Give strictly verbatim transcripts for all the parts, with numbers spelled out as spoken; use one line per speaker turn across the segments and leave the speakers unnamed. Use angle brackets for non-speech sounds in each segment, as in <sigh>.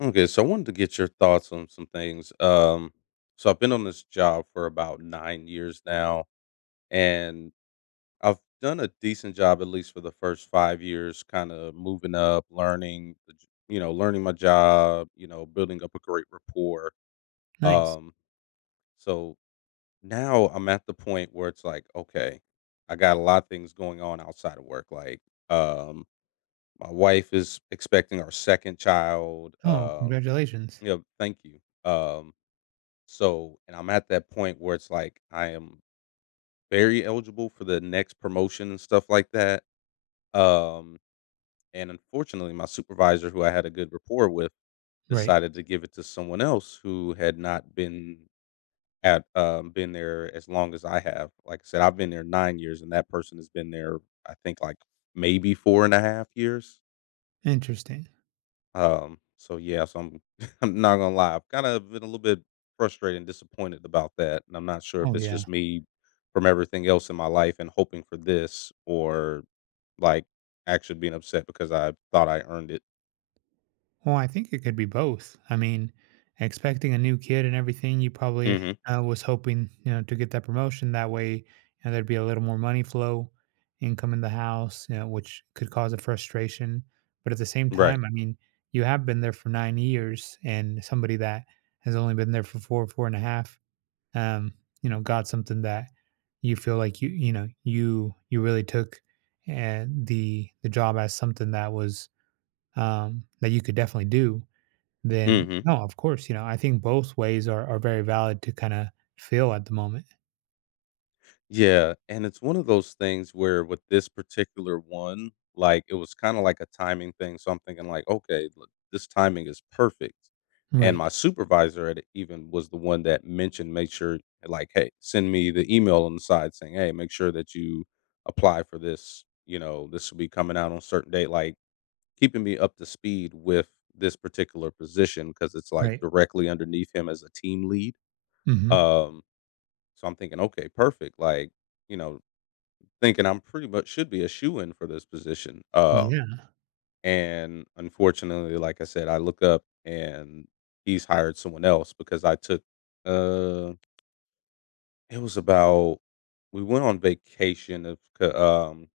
Okay, so I wanted to get your thoughts on some things. Um, so I've been on this job for about nine years now, and I've done a decent job, at least for the first five years, kind of moving up, learning, the j- you know, learning my job, you know, building up a great rapport.
Nice.
Um, so now I'm at the point where it's like, okay, I got a lot of things going on outside of work. Like, um, my wife is expecting our second child.
Oh,
Um,
congratulations.
you know, thank you. Um, So, and I'm at that point where it's like I am very eligible for the next promotion and stuff like that. Um, and unfortunately, my supervisor, who I had a good rapport with,
Right.
decided to give it to someone else who had not been at um, been there as long as I have. Like I said, I've been there nine years, and that person has been there, I think, like maybe four and a half years.
Interesting.
Um, so yeah, so I'm <laughs> I'm not gonna lie, I've kind of been a little bit frustrated and disappointed about that, and I'm not sure if
Oh,
it's
yeah.
just me from everything else in my life and hoping for this, or like actually being upset because I thought I earned it.
Well, I think it could be both. I mean, expecting a new kid and everything, you probably
Hmm.
uh, was hoping, you know, to get that promotion. That way, you know, there'd be a little more money flow, income in the house, you know, which could cause a frustration. But at the same
Right.
time, I mean, you have been there for nine years, and somebody that has only been there for four, four and a half, um, you know, got something that you feel like you, you know, you you really took and the the job as something that was um that you could definitely do, then
Hmm.
no, of course, you know, I think both ways are are very valid to kind of feel at the moment.
Yeah, and it's one of those things where with this particular one, like, it was kinda like a timing thing, so I'm thinking like, "Okay, look, this timing is perfect," and my
Right.
supervisor at it even was the one that mentioned, "Make sure like, hey, send me the email on the side saying, hey, make sure that you apply for this,' you know, this will be coming out on a certain date," like, keeping me up to speed with this particular position because it's, like,
Right.
directly underneath him as a team lead.
Hmm.
Um, so I'm thinking, "Okay, perfect," like, you know thinking I'm pretty much should be a shoe-in for this position. Um,
Yeah.
and unfortunately, like I said, I look up and he's hired someone else because I took, uh, it was about, we went on vacation of, c- um,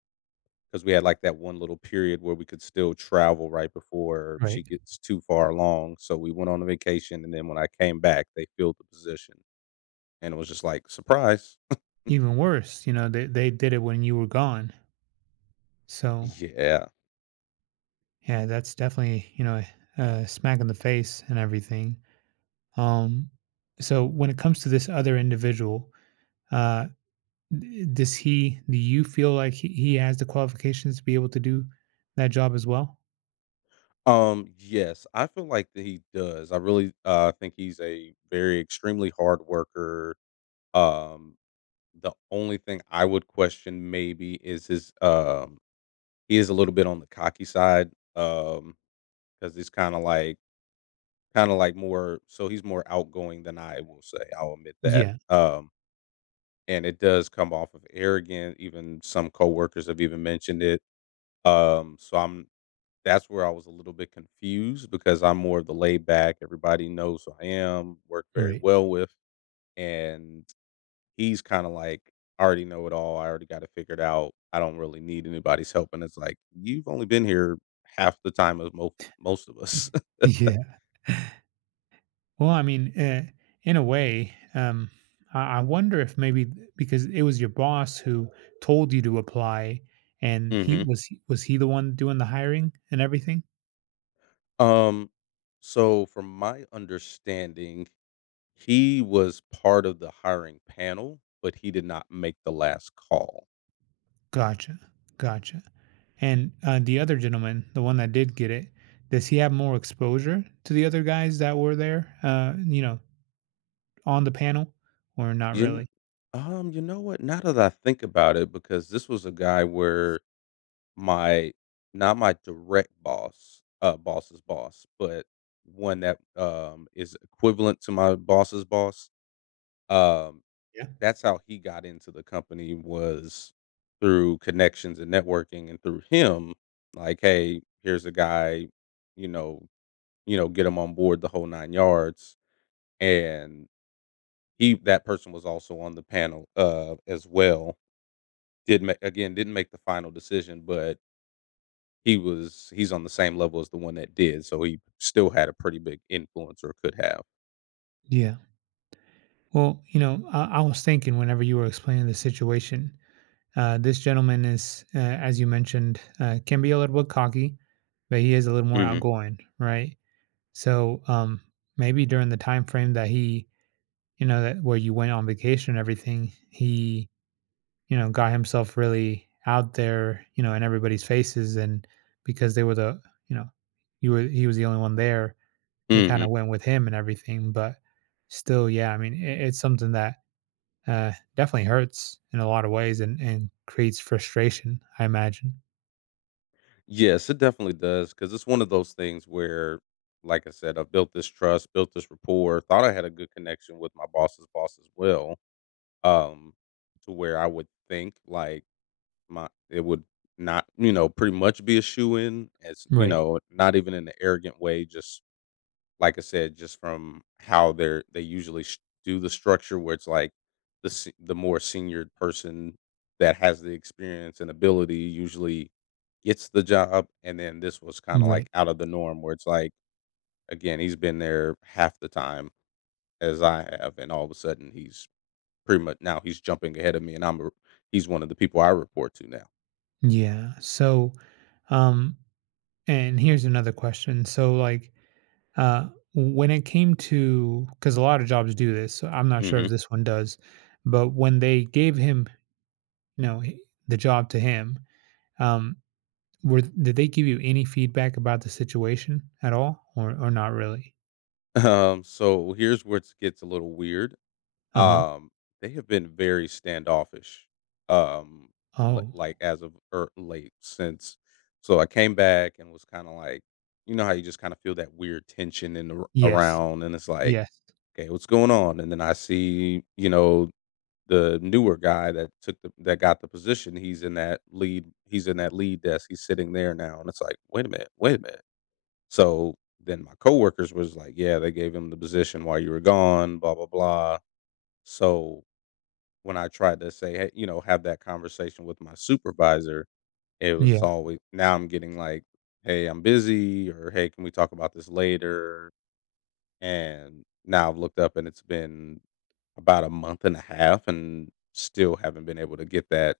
because we had like that one little period where we could still travel right before
Right.
she gets too far along. So we went on a vacation, and then when I came back, they filled the position, and it was just like surprise.
Even worse, you know, they they did it when you were gone. So
Yeah.
yeah, that's definitely, you know, a smack in the face and everything. Um so when it comes to this other individual, Uh, d- does he? Do you feel like he, he has the qualifications to be able to do that job as well?
Um, yes, I feel like that he does. I really uh think he's a very extremely hard worker. Um, the only thing I would question maybe is his um he is a little bit on the cocky side. Um, because he's kind of like kind of like more so he's more outgoing than I will say. I'll admit that.
Yeah.
Um, and it does come off of arrogant. Even some coworkers have even mentioned it. Um, so I'm That's where I was a little bit confused because I'm more of the laid back, everybody knows who I am, work very
Right.
well with, and he's kinda like, "I already know it all, I already got it figured out, I don't really need anybody's help," and it's like, "You've only been here half the time as most most of us."
Y-
<laughs>
Yeah. Well, I mean, uh, in a way, um, I, I wonder if maybe th- because it was your boss who told you to apply, and he
Mhm.
was he- was he the one doing the hiring and everything?
Um, so from my understanding, he was part of the hiring panel, but he did not make the last call.
Gotcha. Gotcha. And uh, the other gentleman, the one that did get it, does he have more exposure to the other guys that were there? Uh, you know, on the panel or not
You kn
really?
um, you know what? Now that I think about it, because this was a guy where my not my direct boss, uh, boss's boss, but one that, um, is equivalent to my boss's boss, um,
Yeah.
that's how he got into the company was through connections and networking and through him, like, "Hey, here's a guy, you know you know, get him on board the whole nine yards," and he that person was also on the panel, uh, as well. Did make again, didn't make the final decision, but he was he's on the same level as the one that did, so he still had a pretty big influence or could have.
Yeah. Well, you know, I, I was thinking whenever you were explaining the situation, uh, this gentleman is, uh, as you mentioned, uh, can be a little bit cocky, but he is a little more
Mhm,
outgoing, right? So um, maybe during the time frame that he, you know, that where you went on vacation and everything, he, you know, got himself really out there, you know, in everybody's faces, and because they were the, you know, you were he was the only one there, they kind of
mhm.
went with him and everything. But still, yeah, I mean, it, it's something that uh, definitely hurts in a lot of ways and, and creates frustration, I imagine.
Yes, it definitely does, because it's one of those things where, like I said, I built this trust, built this rapport, thought I had a good connection with my boss's boss as well, um, to where I would think, like, my it would not, you know, pretty much be a shoe in as, you
Right.
know, not even in an arrogant way, just like I said, just from how they're they usually sh- do the structure where it's like the se- the more senior person that has the experience and ability usually gets the job, and then this was kind of
Right.
like out of the norm where it's like again he's been there half the time as I have, and all of a sudden he's pretty much now he's jumping ahead of me, and I'm a, he's one of the people I report to now.
Yeah. So, um, and here's another question. So, like, uh, when it came to, because a lot of jobs do this, so I'm not sure if
Hmm.
this one does, but when they gave him, you know, h- the job to him, um, were did they give you any feedback about the situation at all, or or not really?
<laughs> Um, so here's where it gets a little weird.
Uh-huh.
Um, they have been very standoffish, um, li
Oh,
like, as of er late, since so I came back and was kinda like, you know how you just kinda feel that weird tension in the r
yes.
around, and it's like,
Yes.
"Okay, what's going on?" And then I see, you know, the newer guy that took the that got the position, he's in that lead he's in that lead desk, he's sitting there now, and it's like, "Wait a minute, wait a minute." So, then my coworkers was like, "Yeah, they gave him the position while you were gone, blah, blah, blah." So when I tried to say, hey, you know, have that conversation with my supervisor, it was
Yeah.
always now I'm getting like, hey, I'm busy, or hey, can we talk about this later? And now I've looked up and it's been about a month and a half and still haven't been able to get that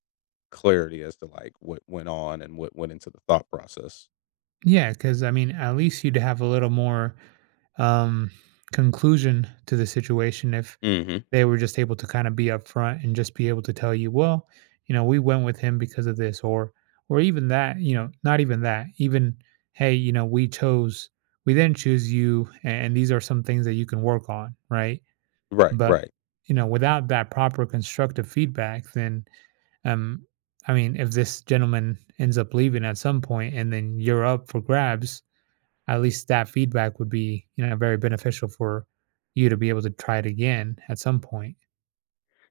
clarity as to like what went on and what went into the thought process.
Yeah. Because I mean, at least you'd have a little more, um, conclusion to the situation if
Hmm.
they were just able to kinda be upfront and just be able to tell you, "Well, you know, we went with him because of this," or or even that, you know, not even that, even, "Hey, you know, we chose we then choose you, and these are some things that you can work on," right?
Right,
But,
right.
you know, without that proper constructive feedback, then Um, I mean, if this gentleman ends up leaving at some point and then you're up for grabs, at least that feedback would be, you know, very beneficial for you to be able to try it again at some point.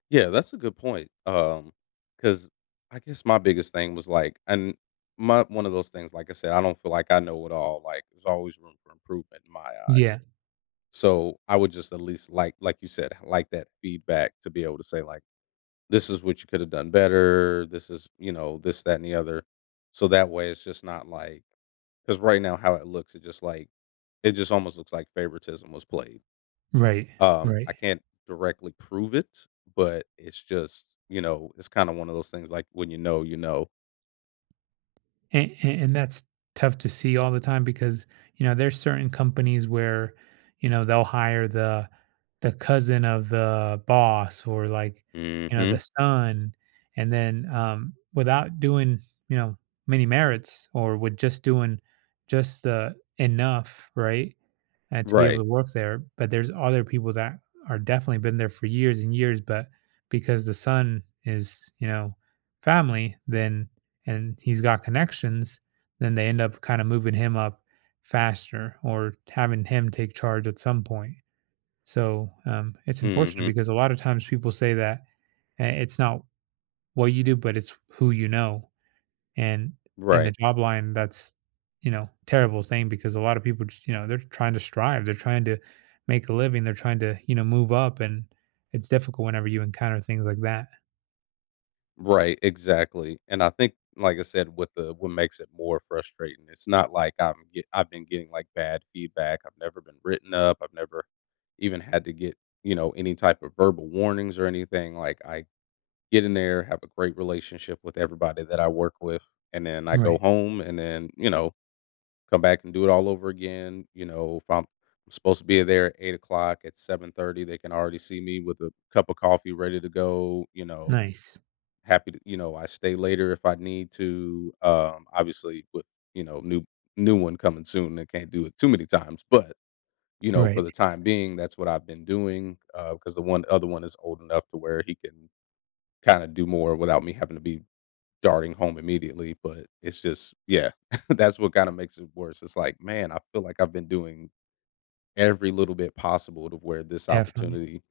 Yeah, that's a good point. Um, cause I guess my biggest thing was, like, and my one of those things, like I said, I don't feel like I know it all, like, there's always room for improvement in my eyes.
Yeah.
So, I would just at least like like you said, like that feedback to be able to say, like, "This is what you coulda done better. This is" you know, "this, that, and the other." So that way, it's just not like, cause right now how it looks, it just, like it just almost looks like favoritism was played.
Right.
Um,
Right.
I can't directly prove it, but it's just, you know, it's kind of one of those things like when you know, you know.
and, and and that's tough to see all the time because you know there's certain companies where you know they'll hire the the cousin of the boss, or like you know the
Mhm.
son. And then um without doing, you know, many merits or with just doing just the enough, right, uh, to be able to
Right.
work there. But there's other people that are definitely been there for years and years, but because the son is, you know, family, then and he's got connections, then they end up kind of moving him up faster or having him take charge at some point. So um, it's unfortunate
Mhm.
because a lot of times people say that uh, it's not what you do, but it's who you know. And in the
Right.
job line, that's, you know, terrible thing because a lot of people just, you know, they're trying to strive, they're trying to make a living, they're trying to, you know, move up, and it's difficult whenever you encounter things like that.
Right, exactly. And I think like I said with the what makes it more frustrating, it's not like I'm get, I've been getting like bad feedback. I've never been written up. I've never even had to get, you know, any type of verbal warnings or anything. Like I get in there, have a great relationship with everybody that I work with, and then I go
Right.
home and then, you know, come back and do it all over again. You know, if I'm supposed to be there at eight o'clock, at seven thirty, they can already see me with a cup of coffee ready to go, you know,
Nice.
happy to, you know, I stay later if I need to. Um, obviously with, you know, new new one coming soon, I can't do it too many times, but you know, for
Right.
the time being, that's what I've been doing because the one other one is old enough to where he can kind of do more without me having to be darting home immediately, but it's just yeah, <laughs> that's what kinda makes it worse. It's like, man, I feel like I've been doing every little bit possible to where this
Definitely.
opportunity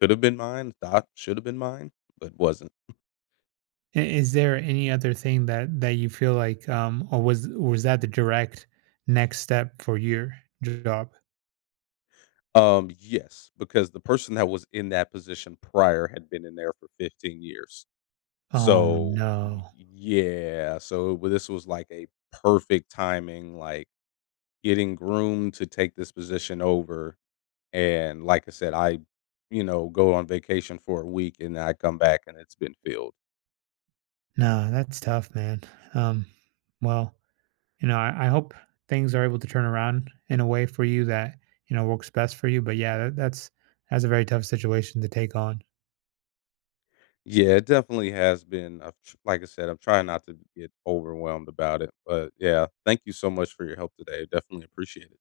could have been mine, thought should have been mine, but wasn't.
I Is there any other thing that that you feel like, um or was was that the direct next step for your job?
Um, yes, because the person that was in that position prior had been in there for fifteen years.
Oh,
So, y
no.
yeah, so w this was like a perfect timing, like, getting groomed to take this position over. And like I said, I, you know, go on vacation for a week and I come back and it's been filled.
No, that's tough, man. Um, well, you know, I, I hope things are able to turn around in a way for you that you know works best for you. But yeah, that, that's that's a very tough situation to take on.
Yeah, it definitely has been. I've tr- Like I said, I'm trying not to get overwhelmed about it. But yeah, thank you so much for your help today. Definitely appreciate it.